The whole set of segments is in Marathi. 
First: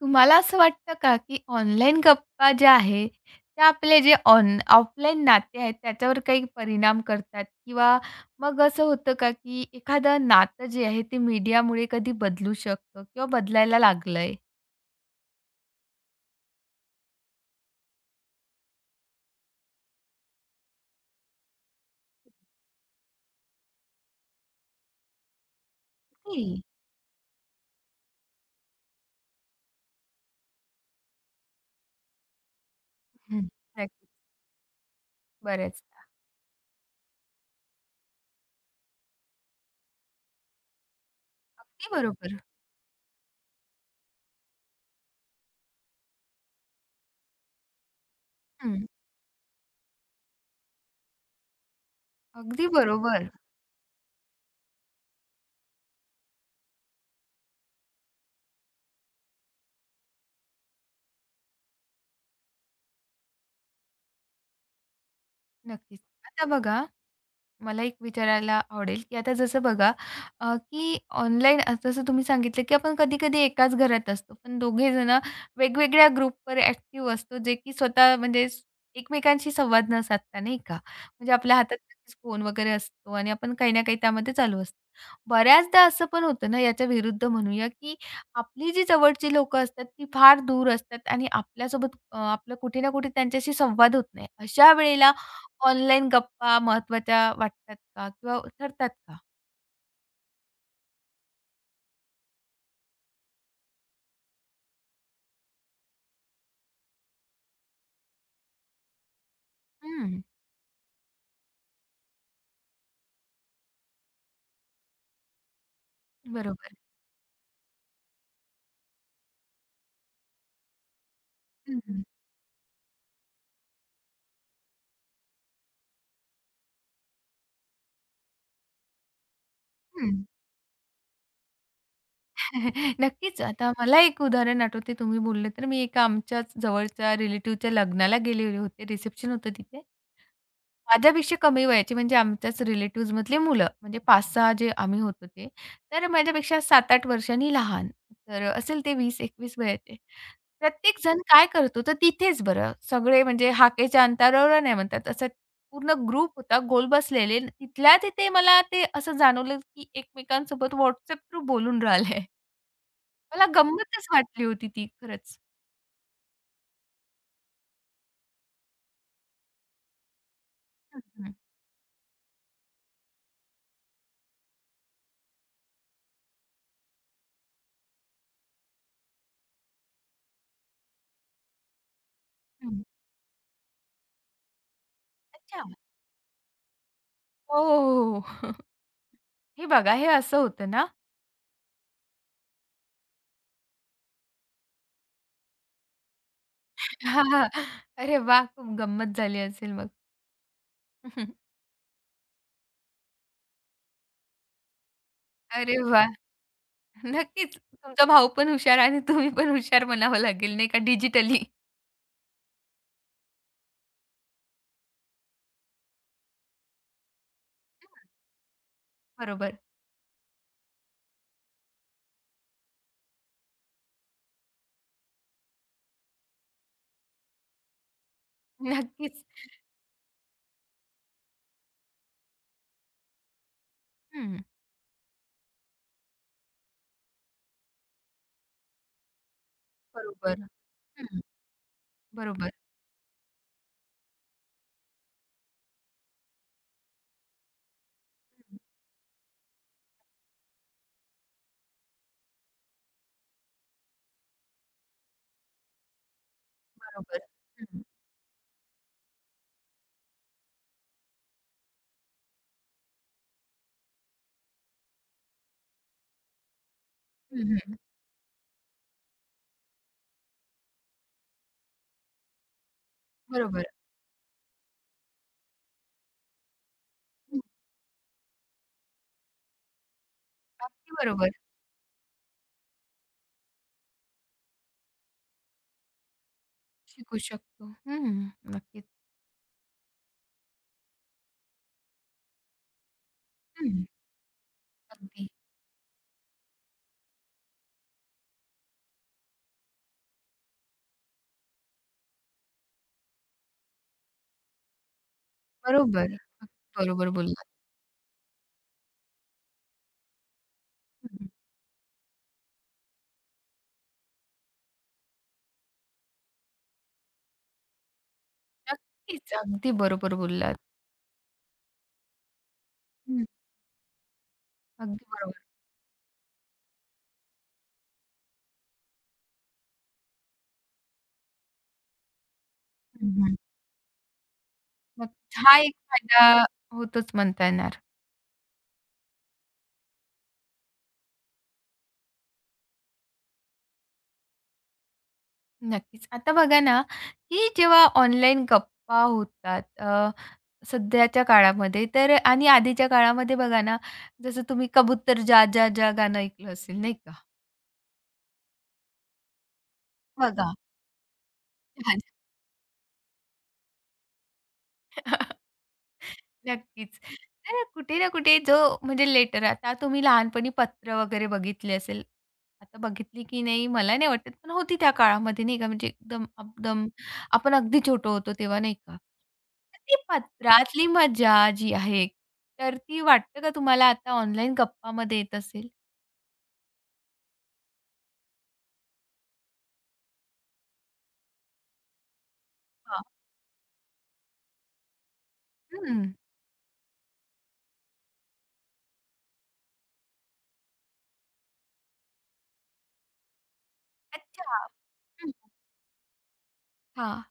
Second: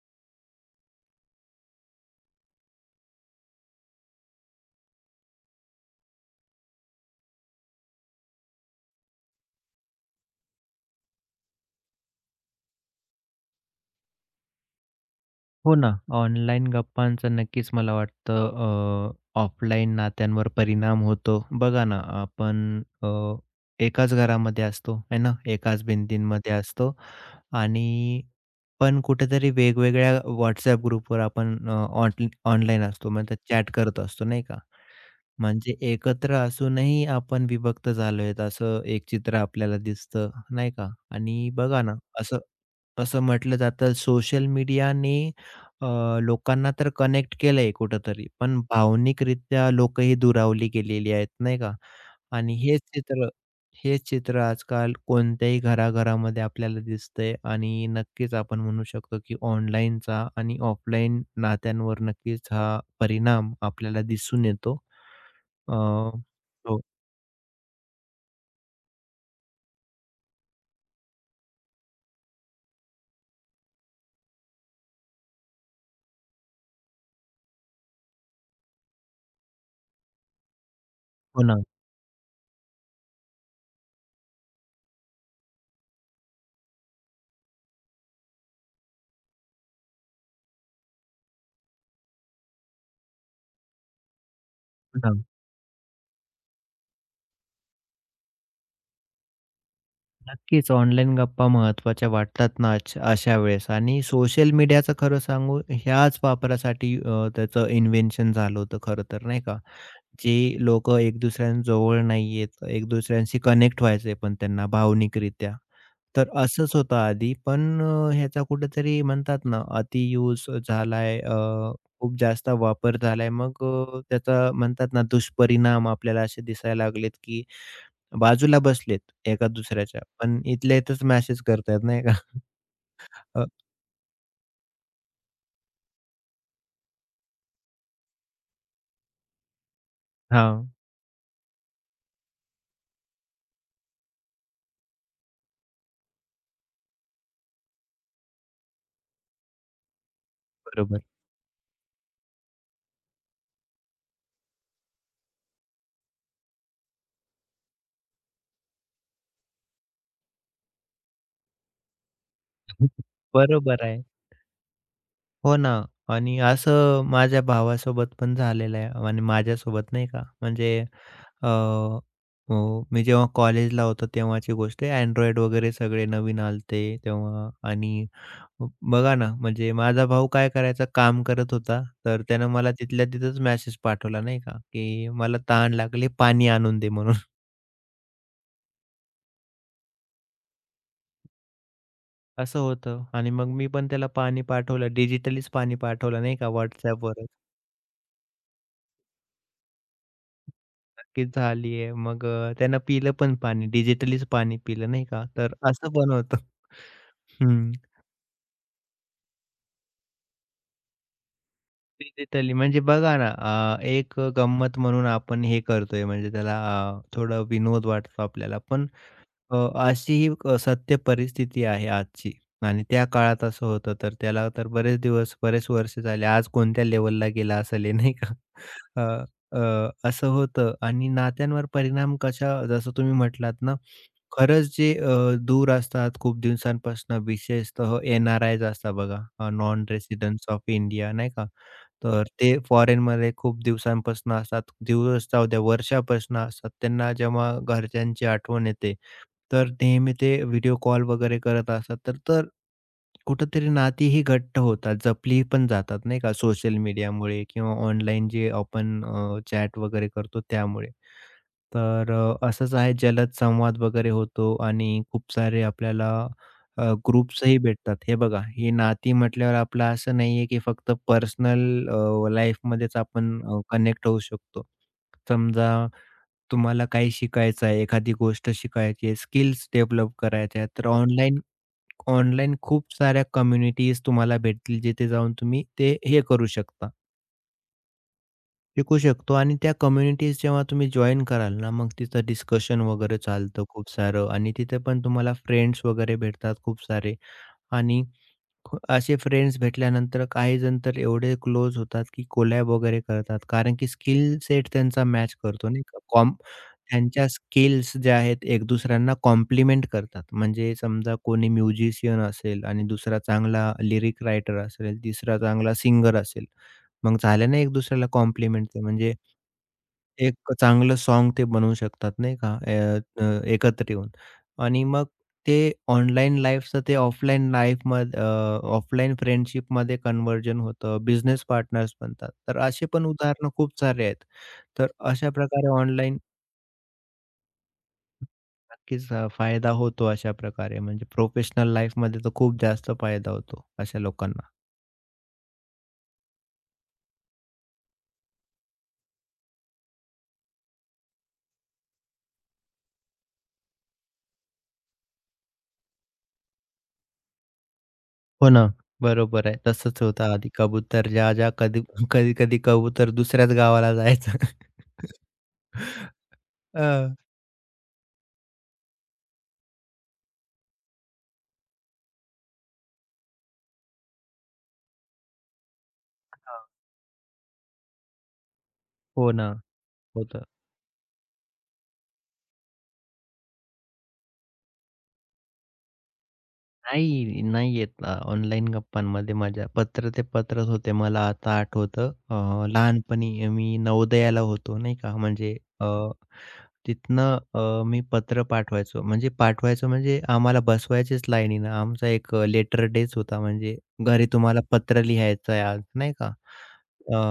तुम्हाला असं वाटतं का, की ऑनलाईन गप्पा ज्या आहे, त्या आपले जे ऑफलाईन नाते आहेत त्याच्यावर काही परिणाम करतात? किंवा मग असं होतं का, की एखादं नातं जे आहे ते मीडियामुळे कधी बदलू शकतं किंवा बदलायला लागलंय? हो ना. ऑनलाईन गप्पांचा नक्कीच मला वाटतं ऑफलाईन नात्यांवर परिणाम होतो. बघा ना, आपण एकाच घरामध्ये असतो, है ना, एकाच भिंतींमध्ये हं, असतो आणि पण कुठेतरी वेगवेगळ्या WhatsApp ग्रुपवर आपण अ, ऑन ऑनलाईन असतो, म्हणजे हं. चॅट नक्कीच, करत असतो, नाही का? म्हणजे बऱ्याचदा. एकत्र असूनही आपण विभक्त झालोयत असं एक चित्र आपल्याला दिसतं, नाही का? आणि बघा अगदी ना, बरोबर. असं असं म्हटलं जातं सोशल मीडियाने अ, लोकांना तर कनेक्ट केलंय कुठेतरी, पण हं, भावनिकरित्या लोकं ही दुरावली गेलेली आहेत, नाही का? आणि अगदी हेच चित्र बरोबर. हेच चित्र आजकाल कोणत्याही घराघरामध्ये आपल्याला दिसतंय आणि नक्कीच आपण म्हणू शकतो, की ऑनलाईनचा आणि ऑफलाईन नात्यांवर नक्कीच हा परिणाम आपल्याला दिसून येतो. नक्कीच. आता हो, बघा मला एक विचारायला आवडेल, की आता जसं बघा, अ, की ऑनलाईन जसं तुम्ही सांगितलं, की आपण कधी-कधी एकाच घरात असतो. पण दोघे जण वेगवेगळ्या ग्रुपवर ॲक्टिव्ह असतो, जे की स्वतः म्हणजे एकमेकांशी संवाद न साधता, नाही का? म्हणजे हो आपल्या ना, हातात नक्कीच फोन वगैरे असतो आणि आपण काही ना काही त्यामध्ये चालू असतो. बऱ्याचदा असं पण होतं ना, याच्या विरुद्ध म्हणूया, की आपली जी जवळची लोकं असतात, ती फार दूर असतात आणि आपलं कुठे ना कुठे त्यांच्याशी संवाद होत नाही. अशा हो वेळेला ना. ऑनलाईन गप्पा महत्त्वाच्या वाटतात का किंवा ठरतात का? नक्कीच ऑनलाईन गप्पा महत्त्वाच्या वाटतात ना अशा वेळेस आणि सोशल मीडियाचं खरं सांगू ह्याच वापरासाठी त्याचं इन्व्हेन्शन झालं होतं खरं तर नाही का? हं, जे लोकं एक दुसऱ्यांजवळ नाही आहेत, एक दुसऱ्यांशी कनेक्ट व्हायचंय पण त्यांना भावनिकरित्या. तर असंच बरोबर. होतं आधी पण ह्याचा कुठेतरी म्हणतात ना अति यूज झालाय हं, हं. खूप जास्त वापर झालाय. मग त्याचा म्हणतात ना दुष्परिणाम आपल्याला असे दिसायला लागलेत, की बाजूला बसलेत एका दुसऱ्याच्या, हं. पण इथल्या इथंच मॅसेज करतायत नाही का? नक्कीच. अ, आता मला एक उदाहरण आठवते तुम्ही बोलले तर. मी एका आमच्याच जवळच्या रिलेटिव्हच्या लग्नाला गेलेले होते. रिसेप्शन होतं तिथे. हां, माझ्यापेक्षा कमी वयाची म्हणजे आमच्याच रिलेटिव्हज मधली मुलं म्हणजे 5-6 जे आम्ही होतो ते. तर माझ्यापेक्षा 7-8 वर्षांनी लहान. तर असेल ते 20-21 वयाचे. प्रत्येक बरोबर. जण काय करतो तर तिथेच बरं सगळे म्हणजे हाकेच्या अंतरावर नाही म्हणतात. असा पूर्ण ग्रुप होता गोल बसलेले. तिथल्या तिथे मला ते असं जाणवलं की एकमेकांसोबत WhatsApp थ्रू बोलून राहिले. मला बरोबर आहे. गंमतच वाटली होती ती खरंच. हो ना आणि असं माझ्या भावासोबत पण झालेलं आहे आणि माझ्यासोबत नाही का. म्हणजे हं, हं, अ, हो, मी जेव्हा कॉलेजला होतो तेव्हाची गोष्ट आहे. Android वगैरे सगळे नवीन आलते तेव्हा आणि बघा ना, म्हणजे माझा भाऊ काय करायचा काम करत होता, तर त्यानं मला हं. तिथल्या तिथंच मॅसेज पाठवला नाही का, की मला अच्छा. तहान लागली, पाणी आणून दे म्हणून. हो, हो, हो. हे बघा हे असं होतं ना. असं होतं आणि मग मी पण त्याला पाणी पाठवलं. डिजिटलीच पाणी पाठवलं नाही का हां, WhatsAppवरच. हां. अरे वाह! खूप गंमत झाली असेल मग. नक्कीच झाली आहे. मग त्यानं पिलं पण पाणी. डिजिटलीच पाणी पिलं नाही का. तर अरे असं वाह! पण होतं. नक्कीच हं. तुमचा भाऊ पण हुशार आणि तुम्ही पण हुशार म्हणावं लागेल नाही का डिजिटली. डिजिटली म्हणजे बघा ना एक गंमत म्हणून आपण हे करतोय म्हणजे त्याला थोडं विनोद वाटतो आपल्याला. पण बरोबर. अ, अशी ही सत्य परिस्थिती आहे आजची आणि त्या काळात असं होतं, तर त्याला तर बरेच दिवस, बरेच वर्ष झाले. आज कोणत्या लेव्हलला गेला असेल हे नाही का? अ, नक्कीच. अ, असं होतं आणि नात्यांवर परिणाम कशा जसं तुम्ही म्हटलात ना, हं. खरंच जे दूर असतात खूप दिवसांपासून विशेषतः एन-आर-आयज असतात बघा, नॉन बरोबर. रेसिडेंट्स ऑफ इंडिया हं. नाही का? तर बरोबर. ते फॉरेनमध्ये खूप दिवसांपासून असतात. दिवस जाऊ द्या वर्षापासून असतात. त्यांना जेव्हा घरच्यांची हं. आठवण येते तर नेहमी ते व्हिडिओ कॉल वगैरे करत असतात. तर तर कुठंतरी नाती ही घट्ट होतात, जपली पण जातात नाही का सोशल बरोबर. मीडियामुळे किंवा हं. ऑनलाईन जे आपण चॅट वगैरे करतो त्यामुळे. तर असंच आहे जलद संवाद वगैरे होतो आणि खूप सारे आपल्याला हं, ग्रुप्सही हं. भेटतात. हे बघा, हे नाती म्हटल्यावर आपलं असं नाहीये, की फक्त पर्सनल लाईफमध्येच आपण बरोबर. कनेक्ट होऊ शकतो. समजा तुम्हाला काही हं. शिकायचं आहे, एखादी गोष्ट शिकायची आहे, स्किल्स डेव्हलप करायच्या आहेत, तर अगदी बरोबर. ऑनलाईन ऑनलाईन खूप साऱ्या कम्युनिटीज तुम्हाला भेटतील, जिथे जाऊन तुम्ही ते हे करू शकता, शिकू शकतो. हं, नक्कीच. शिकू शकतो आणि त्या कम्युनिटीज जेव्हा तुम्ही जॉइन कराल ना, मग तिथं डिस्कशन वगैरे चालतं हं. खूप सारं आणि तिथे पण अगदी. तुम्हाला फ्रेंड्स वगैरे भेटतात खूप सारे. आणि असे फ्रेंड्स भेटल्यानंतर काही जण तर एवढे क्लोज होतात, की कोलॅब वगैरे करतात. कारण की स्किल सेट त्यांचा मॅच करतो नाही का? बरोबर. बरोबर त्यांच्या बोललात. स्किल्स ज्या आहेत एक दुसऱ्यांना कॉम्प्लिमेंट करतात. म्हणजे हं, समजा हं. कोणी म्युझिशियन असेल आणि दुसरा चांगला लिरिक रायटर असेल, तिसरा चांगला सिंगर असेल. मग झालं ना एक दुसऱ्याला कॉम्प्लिमेंटचं म्हणजे नक्कीच. अगदी बरोबर एक बोललात. चांगलं साँग ते बनवू शकतात नाही का? अ, हं. अ, एकत्र येऊन आणि अगदी मग बरोबर. ते ऑनलाईन लाईफचं ते ऑफलाईन लाईफमध्ये ऑफलाईन फ्रेंडशिपमध्ये कन्व्हर्जन होतं, बिझनेस पार्टनर्स बनतात. तर असे पण हं, हं. उदाहरणं खूप सारे आहेत. तर अशा नक्कीच. हा प्रकारे एक ऑनलाईन फायदा होतोच म्हणता येणार. नक्कीच फायदा होतो अशा प्रकारे म्हणजे प्रोफेशनल लाईफमध्ये तर खूप जास्त फायदा होतो अशा लोकांना. नक्कीच. आता बघा ना, की जेव्हा ऑनलाईन गप्पा होतात, सध्याच्या काळामध्ये तर आणि आधीच्या काळामध्ये बघा ना, जसं तुम्ही कबूतर जा जा जा गाणं ऐकलं असेल नाही का? हो ना, बरोबर आहे. तसंच होतं आधी बघा. कबूतर राजा कधी कधी-कधी कबूतर दुसऱ्याच गावाला जायचं. नक्कीच. हां. तर कुठे ना कुठे जो म्हणजे लेटर आता तुम्ही लहानपणी पत्र वगैरे बघितले असेल. आता बघितली की नाही मला नाही वाटत, पण होती त्या काळामध्ये नाही का, म्हणजे एकदम एकदम आपण अगदी छोटो होतो तेव्हा नाही का? हो ना, तर ती होतं. पत्रातली मजा जी आहे, तर ती वाटतं का तुम्हाला आता ऑनलाईन गप्पामध्ये येत असेल? नाही, नाही येत ऑनलाईन गप्पांमध्ये मजा. पत्र ते पत्रच होते. मला आता आठवतं हां. लहानपणी मी नवोदयाला होतो नाही का म्हणजे हं. तिथनं मी पत्र पाठवायचो. म्हणजे पाठवायचो म्हणजे आम्हाला बसवायचेच लाईनीनं. आमचा एक लेटर डेच होता म्हणजे घरी अच्छा. तुम्हाला पत्र हं. लिहायचं आहे आज, नाही का? अ, हां.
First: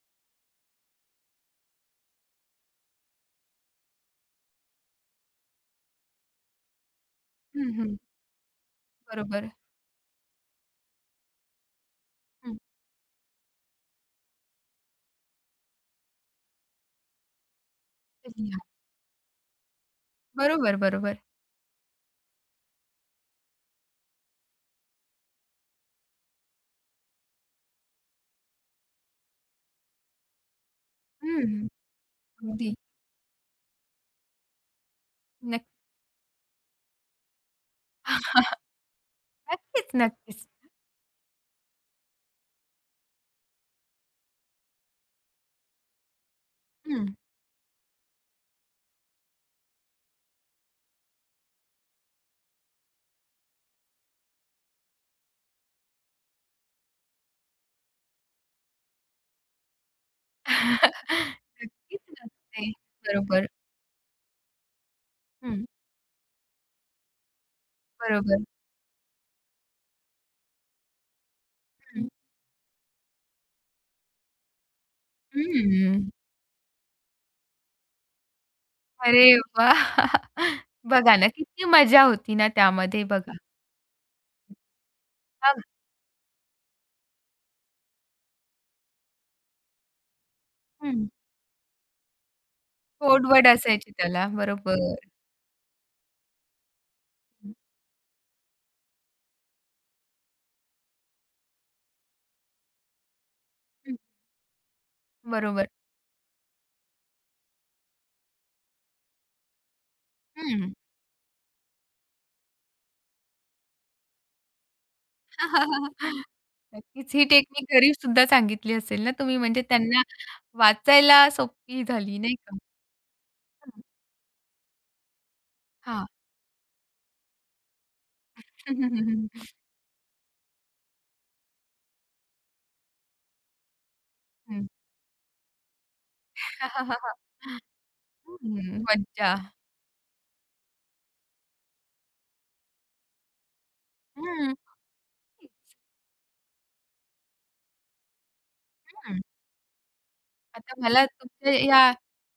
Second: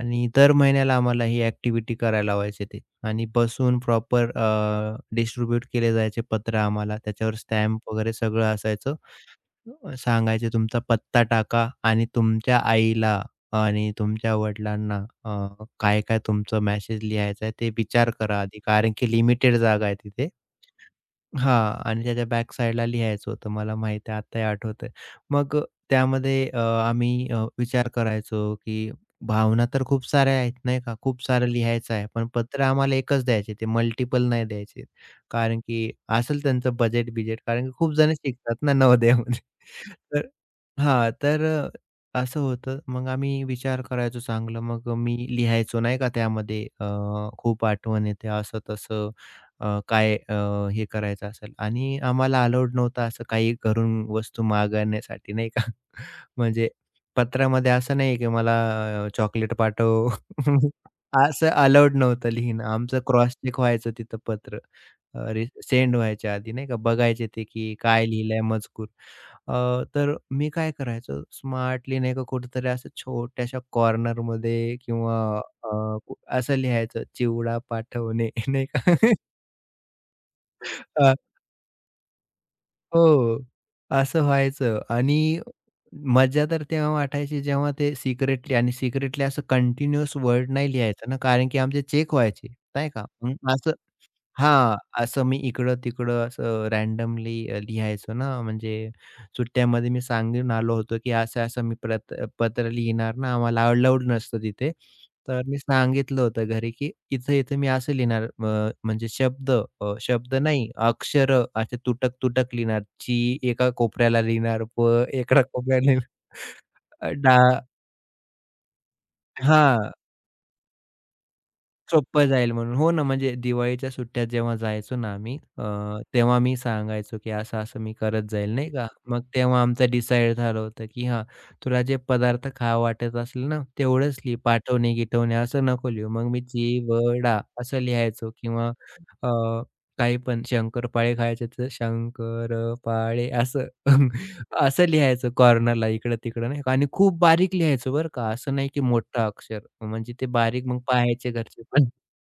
आणि दर महिन्याला आम्हाला ही ॲक्टिव्हिटी करायला लावायचे ते आणि बसून प्रॉपर डिस्ट्रिब्यूट केले जायचे पत्र आम्हाला. त्याच्यावर हं, स्टॅम्प हं. वगैरे सगळं असायचं. बरोबर. सांगायचे तुमचा पत्ता टाका आणि हं. तुमच्या आईला आणि तुमच्या वडिलांना काय-काय तुमचं मेसेज लिहायचा आहे ते विचार करा आधी. कारण की लिमिटेड जागा आहे तिथे. बरोबर, बरोबर. हां. आणि त्याच्या बॅक साइडला लिहायचं होतं. मला माहिती आहे, आत्ताही आठवतंय. मग त्यामध्ये आम्ही विचार करायचो, की भावना तर खूप साऱ्या आहेत, नाही का? खूप सारं हं. लिहायचं आहे. पण पत्र अगदी. आम्हाला एकच द्यायचे, ते मल्टिपल नाही द्यायचे. कारण नक्की. की असेल त्यांचं बजेट-बिजेट, कारण की खूप जण शिकतात ना नवोदयामध्ये. नक्कीच, तर नक्कीच. हां, तर असं होतं. मग आम्ही विचार करायचो चांगलं. मग मी लिहायचो, नाही का? त्यामध्ये हं. खूप आठवण येते असं-तसं. अ, काय अ, हे करायचं असेल आणि आम्हाला अलाउड नव्हतं असं काही घरून वस्तू मागवण्यासाठी नाही का. म्हणजे पत्रामध्ये असं नाही की मला चॉकलेट पाठव. असं अलाउड नक्कीच नव्हतं लिहिणं. नसते. आमचं क्रॉस बरोबर. चेक व्हायचं तिथं पत्र. हं. सेंड व्हायच्या आधी नाही का बघायचे ते की काय लिहिलंय बरोबर. मजकूर. अ, तर मी काय करायचो स्मार्टली हं. नाही का कुठेतरी असं छोट्याशा कॉर्नरमध्ये किंवा अ, हं. असं लिहायचं चिवडा पाठवणे नाही का. अरे वाह! अ, बघा ना, किती मजा होती ना त्यामध्ये बघा. हो. असं व्हायचं आणि हां. मजा तर तेव्हा वाटायची जेव्हा ते सिक्रेटली आणि सिक्रेटली असं कंटिन्यूअस वर्ड नाही हं. लिहायचं ना, कारण की आमचे चेक व्हायचे, नाही का? गोडवड मग असं असायची त्याला. हां, बरोबर. असं मी इकडं-तिकडं असं रँडमली हं. लिहायचो ना, म्हणजे सुट्ट्यामध्ये मी सांगून आलो होतो, की असं-असं मी प्रत पत्र लिहिणार ना, आम्हाला अलाउड नसतं तिथे. तर मी बरोबर. सांगितलं होतं घरी, की इथं-इथं मी असं लिहिणार म्हणजे शब्द हं. नाही, अक्षरं असे तुटक-तुटक लिहिणार. ची एका कोपऱ्याला लिहिणार, प एका कोपऱ्याला लिहिणार. अ, नक्कीच ही डा टेक्निक घरी सुद्धा सांगितली असेल ना तुम्ही म्हणजे हां. त्यांना वाचायला सोपी झाली सोपं नाही जाईल का? म्हणून. हो ना, म्हणजे हं. दिवाळीच्या सुट्ट्यात जेव्हा जायचो ना आम्ही हां. तेव्हा मी सांगायचो, की असं-असं मी करत जाईल नाही का. मग तेव्हा आमचं डिसाईड झालं होतं, की हां, तुला जे पदार्थ खावं वाटत असेल ना, तेवढंच लिही. हं. पाठवणे-गिटवणे असं नको लिहू. मग मी हं. चिवडा असं लिहायचो किंवा मज्जा. अ, काही पण शंकरपाळे खायचे तर शंकरपाळे असं. हं, असं लिहायचं कॉर्नरला इकडं-तिकडं नाही का आणि खूप बारीक लिहायचं बरं का, असं नाही की हं. मोठं अक्षर. म्हणजे ते बारीक आता मग मला पाहायचे तुमच्या घरचे पण. या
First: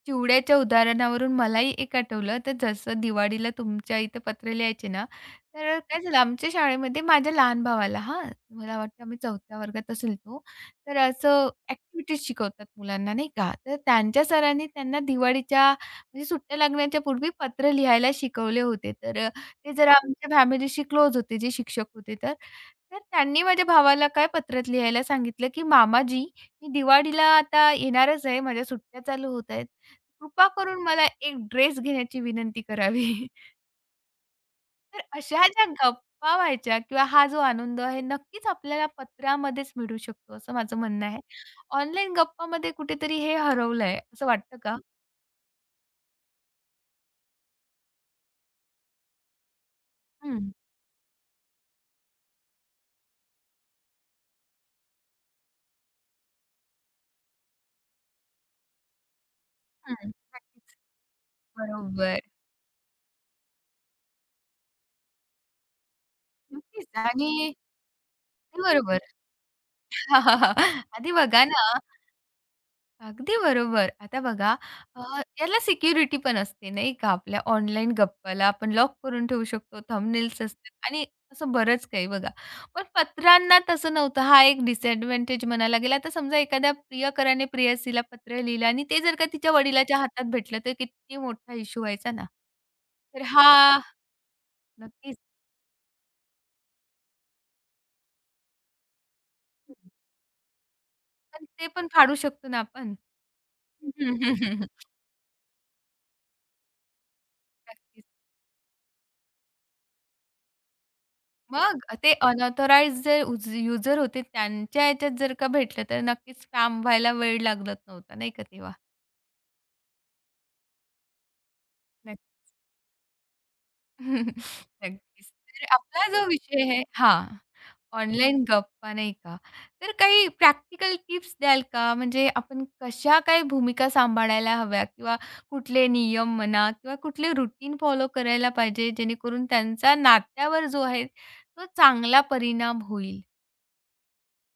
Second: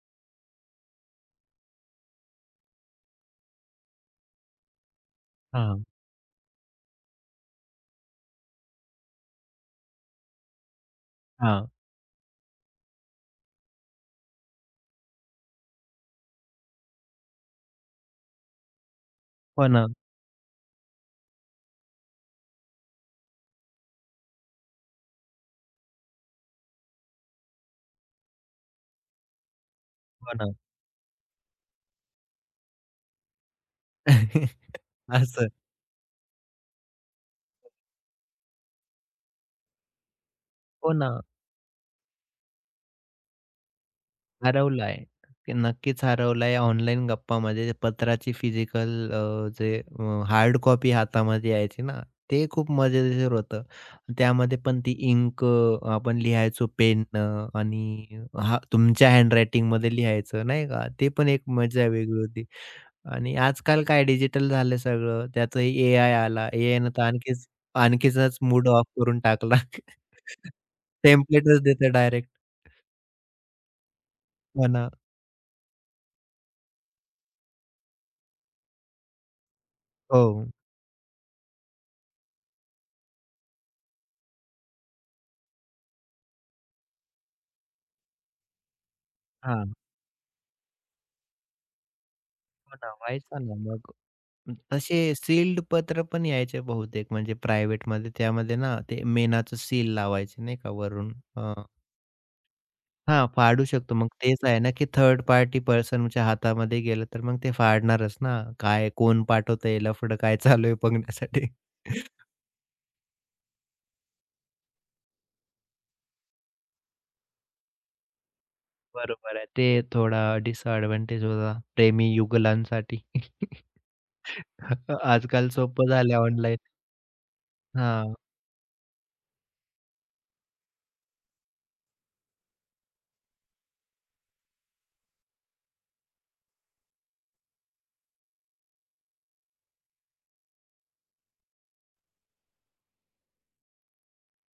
चिवड्याच्या उदाहरणावरून मलाही एक आठवलं, तर जसं दिवाळीला तुमच्या इथे पत्र लिहायचे ना, तर हां, काय झालं आमच्या शाळेमध्ये माझ्या लहान भावाला, हां, मला वाटतं आम्ही 4थ्या वर्गात असेल तो, तर असं हां. ॲक्टिव्हिटीज शिकवतात मुलांना नाही का, तर त्यांच्या सरांनी त्यांना दिवाळीच्या म्हणजे सुट्ट्या लागण्याच्या पूर्वी पत्र लिहायला शिकवले होते. हो ते ना, जरा आमच्या फॅमिलीशी क्लोज होते जे शिक्षक होते तर. तर त्यांनी माझ्या भावाला काय पत्रात लिहायला सांगितलं, की "मामाजी, मी दिवाळीला आता येणारच आहे. माझ्या सुट्ट्या चालू होत आहेत. हो कृपा ना. करून मला एक ड्रेस घेण्याची विनंती करावी." तर अशा असं. ज्या गप्पा व्हायच्या किंवा हा जो आनंद आहे नक्कीच आपल्याला पत्रामध्येच मिळू शकतो, असं माझं हो म्हणणं ना. आहे. ऑनलाईन गप्पामध्ये कुठेतरी हे हरवलंय असं वाटतं का? हरवलाय. की नक्कीच हरवलाय ऑनलाईन गप्पामध्ये जे पत्राची फिजिकल हं, हार्ड कॉपी हातामध्ये यायची ना, ते खूप मजेशीर होतं. त्यामध्ये पण ती इंक आपण लिहायचो पेननं आणि हा तुमच्या हँडरायटिंगमध्ये हं. लिहायचं नाही नक्कीच. का? ते पण एक मजा बरोबर. वेगळी होती. आणि आजकाल काय डिजिटल झालं सगळं. त्यातही एआय आला. नक्कीच एआयनं तर आणि आणखीनच मूड ऑफ बरोबर. करून टाकला. आधी बघा टेम्पलेटच ना देतं डायरेक्ट. अगदी बरोबर. आता बघा, हो अ, याला सिक्युरिटी पण असते नाही का? आपल्या ऑनलाईन गप्पाला आपण लॉक करून ठेवू शकतो. थंबनेल्स हो. असतात आणि असं बरंच काही बघा. पण पत्रांना तसं नव्हतं. हा एक डिसएडव्हांटेज म्हणायला गेला. आता समजा एखाद्या प्रियकराने प्रेयसीला पत्र लिहिलं आणि ते जर का तिच्या हां. वडिलाच्या हातात भेटलं तर किती मोठा इश्यू व्हायचा ना. हो ना, तर व्हायचा ना. हा मग तसे नक्कीच. सील्ड पत्र पण यायचे बहुतेक म्हणजे प्रायव्हेटमध्ये त्यामध्ये ना ते मेणाचं सील लावायचे नाही का वरून. पण अ, ते पण फाडू शकतो ना आपण. हां, फाडू शकतो. मग तेच आहे ना, की थर्ड पार्टी पर्सनच्या हातामध्ये गेलं तर मग ते नक्कीच. फाडणारच ना. काय कोण पाठवतंय लफडं काय चालू आहे बघण्यासाठी. मग ते अनऑथराइज्ड जे युजर होते त्यांच्या ह्याच्यात जर का भेटलं तर नक्कीच स्पॅम व्हायला वेळ लागत नव्हता नाही का तेव्हा? बरोबर आहे. ते थोडा डिसएडव्हांटेज होता प्रेमी नक्क युगुलांसाठी. नक्कीच. आजकाल तर सोपं आपला झालं जो ऑनलाईन. विषय आहे हां, हां. ऑनलाईन गप्पा नाही का? तर काही प्रॅक्टिकल टिप्स द्याल का? म्हणजे आपण कशा काही भूमिका सांभाळायला हव्या किंवा कुठले नियम म्हणा किंवा कुठले रूटीन फॉलो करायला पाहिजे जेणेकरून त्यांचा नात्यावर जो आहे तो चांगला परिणाम होईल?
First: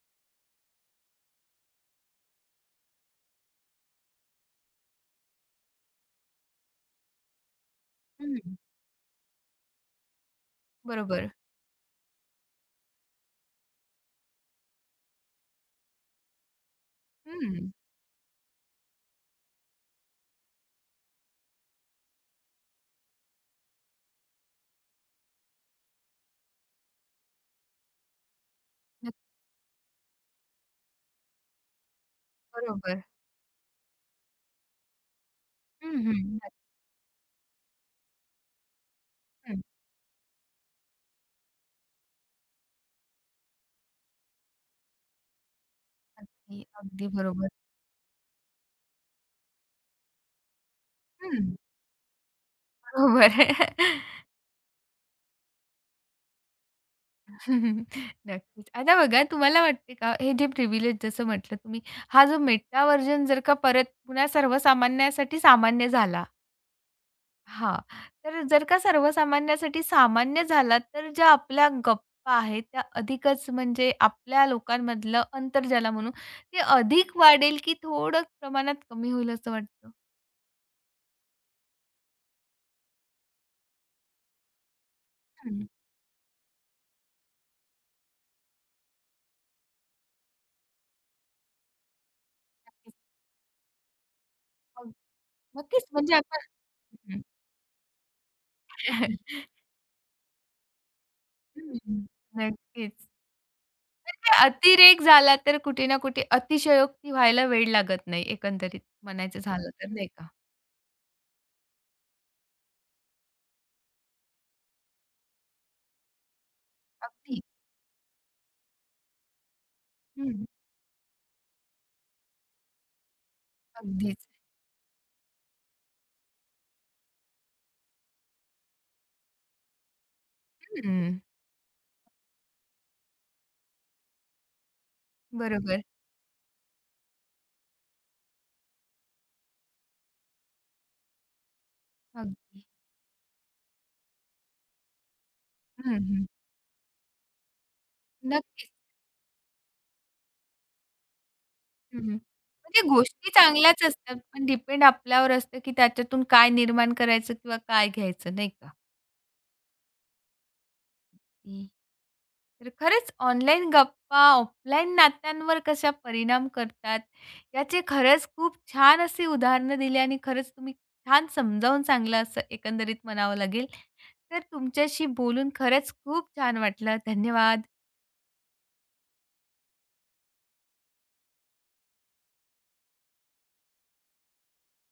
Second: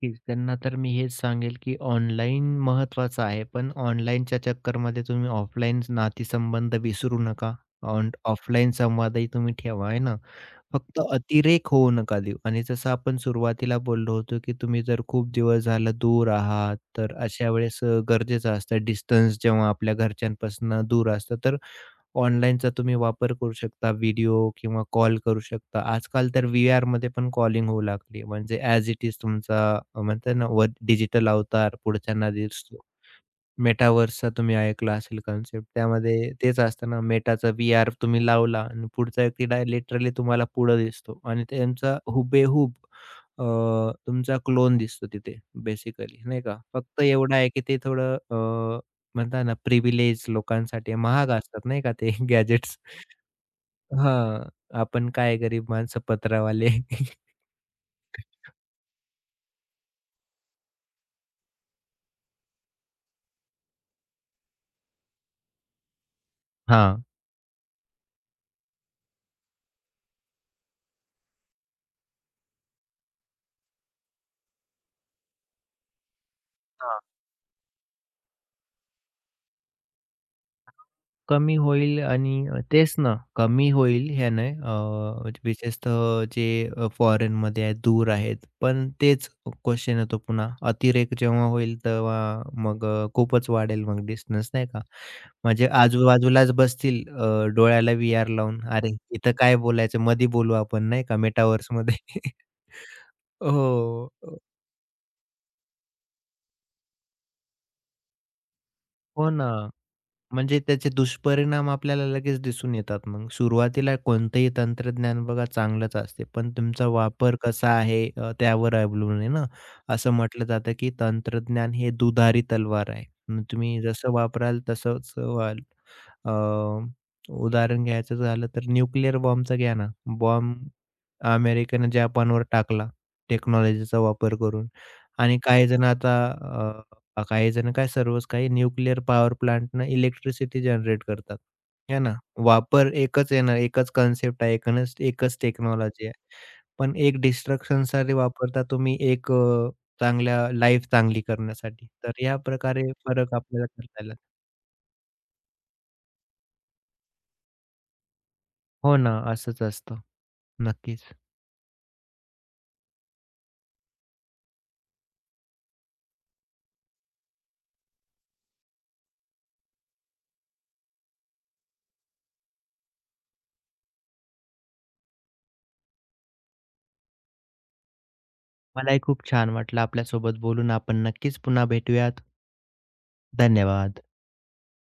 की त्यांना तर मी हेच सांगेल, की ऑनलाईन महत्त्वाचं आहे, पण ऑनलाईनच्या चक्करमध्ये तुम्ही ऑफलाईन नातेसंबंध विसरू नका. हं. ऑफलाईन संवादही तुम्ही ठेवा, आहे ना? फक्त बरोबर. अतिरेक होऊ नका देऊ आणि जसं आपण सुरुवातीला बोललो होतो, की तुम्ही जर खूप दिवस झालं दूर आहात, तर अशा हं. वेळेस गरजेचं असतं डिस्टन्स जेव्हा आपल्या घरच्यांपासून दूर असतं, तर ऑनलाईनचा तुम्ही वापर करू शकता, व्हिडिओ किंवा कॉल करू शकता. आजकाल तर व्हीआरमध्ये पण कॉलिंग होऊ लागली. म्हणजे ॲज इट इज तुमचा म्हणतात ना, डिजिटल अवतार पुढच्यांना दिसतो. बरोबर. मेटाव्हर्सचा तुम्ही ऐकला असेल कन्सेप्ट. हं, त्यामध्ये हं. तेच असतं ना, मेटाचा व्हीआर तुम्ही लावला आणि पुढचा व्यक्ती नक्की, डाय लिटरली तुम्हाला पुढं दिसतो आणि त्यांचा हुबेहूब अ, तुमचा क्लोन दिसतो तिथे बेसिकली नाही का? नक्की. फक्त अगदी एवढं बरोबर. आहे की ते थोडं म्हणतात ना प्रिव्हिलेज लोकांसाठी महाग हं, असतात नाही का ते गॅजेट्स. बरोबर. हां, आपण काय गरीब माणसं पत्रावाले. नक्कीच. आता बघा तुम्हाला वाटते का हे जे प्रिव्हिलेज जसं म्हटलं तुम्ही, हा जो मेटा व्हर्जन जर का परत पुन्हा सर्वसामान्यासाठी सामान्य झाला. हां. हां. तर जर का सर्वसामान्यासाठी सामान्य झाला, तर ज्या आपल्या गप्पा आहेत त्या अधिकच म्हणजे आपल्या लोकांमधलं अंतर ज्याला म्हणू, ते अधिक वाढेल की थोडं प्रमाणात कमी होईल असं वाटतं? कमी होईल आणि तेच ना, कमी होईल ह्याने म्हणजे हं, विशेषतः जे फॉरेनमध्ये आहेत, दूर आहेत. पण तेच क्वेशन येतो पुन्हा अतिरेक जेव्हा होईल तेव्हा मग नक्कीच. खूपच वाढेल मग डिस्टन्स नाही का? मग म्हणजे नक्कीच म्हणजे आपण. आजूबाजूलाच बसतील डोळ्याला व्हीआर लावून. अरे, हं. इथं काय बोलायचं? मधी बोलू आपण नाही का मेटाव्हर्समध्ये. हं, नक्कीच. हो, म्हणजे अतिरेक झाला तर कुठे ना कुठे अतिशयोक्ती व्हायला वेळ लागत नाही एकंदरीत हो म्हणायचं ना. झालं तर नाही का? म्हणजे त्याचे दुष्परिणाम आपल्याला लगेच दिसून येतात मग. सुरुवातीला कोणतंही तंत्रज्ञान बघा चांगलंच असते, पण तुमचा वापर अगदी. कसा आहे त्यावर अवलंबून आहे ना. असं हं, म्हटलं जातं की तंत्रज्ञान हे दुधारी तलवार आहे. मग तुम्ही जसं अगदीच. वापराल तसंच व्हाल. अ, उदाहरण घ्यायचं झालं तर न्यूक्लिअर बॉम्बचं घ्या ना. बॉम्ब हं, अमेरिकेनं जपानवर टाकला टेक्नॉलॉजीचा वापर करून. आणि काही बरोबर. जण आता अ, काही जण काय सर्वच काही न्यूक्लिअर पॉवर प्लांटनं इलेक्ट्रिसिटी जनरेट करतात. आहे ना. अगदी. वापर एकच आहे ना, एकच कन्सेप्ट आहे, एकच हं, टेक्नॉलॉजी आहे. हं. पण एक डिस्ट्रक्शनसाठी वापरता नक्कीच. तुम्ही, एक चांगल्या लाईफ चांगली करण्यासाठी. हं, हं. तर या म्हणजे प्रकारे गोष्टी फरक आपल्याला चांगल्याच करता आला. असतात, पण डिपेंड आपल्यावर असतं, की त्याच्यातून काय निर्माण करायचं किंवा काय घ्यायचं नाही का? हो ना, असंच असतं. नक्कीच. तर खरंच ऑनलाईन गप्पा ऑफलाईन नात्यांवर कशा परिणाम करतात याचे खरंच खूप छान अशी उदाहरणं दिली आणि खरंच तुम्ही छान समजावून सांगलं असं एकंदरीत म्हणावं लागेल. तर तुमच्याशी बोलून खरंच खूप छान वाटलं. धन्यवाद. मलाही खूप छान वाटलं आपल्यासोबत बोलून. आपण नक्कीच पुन्हा भेटूयात. धन्यवाद.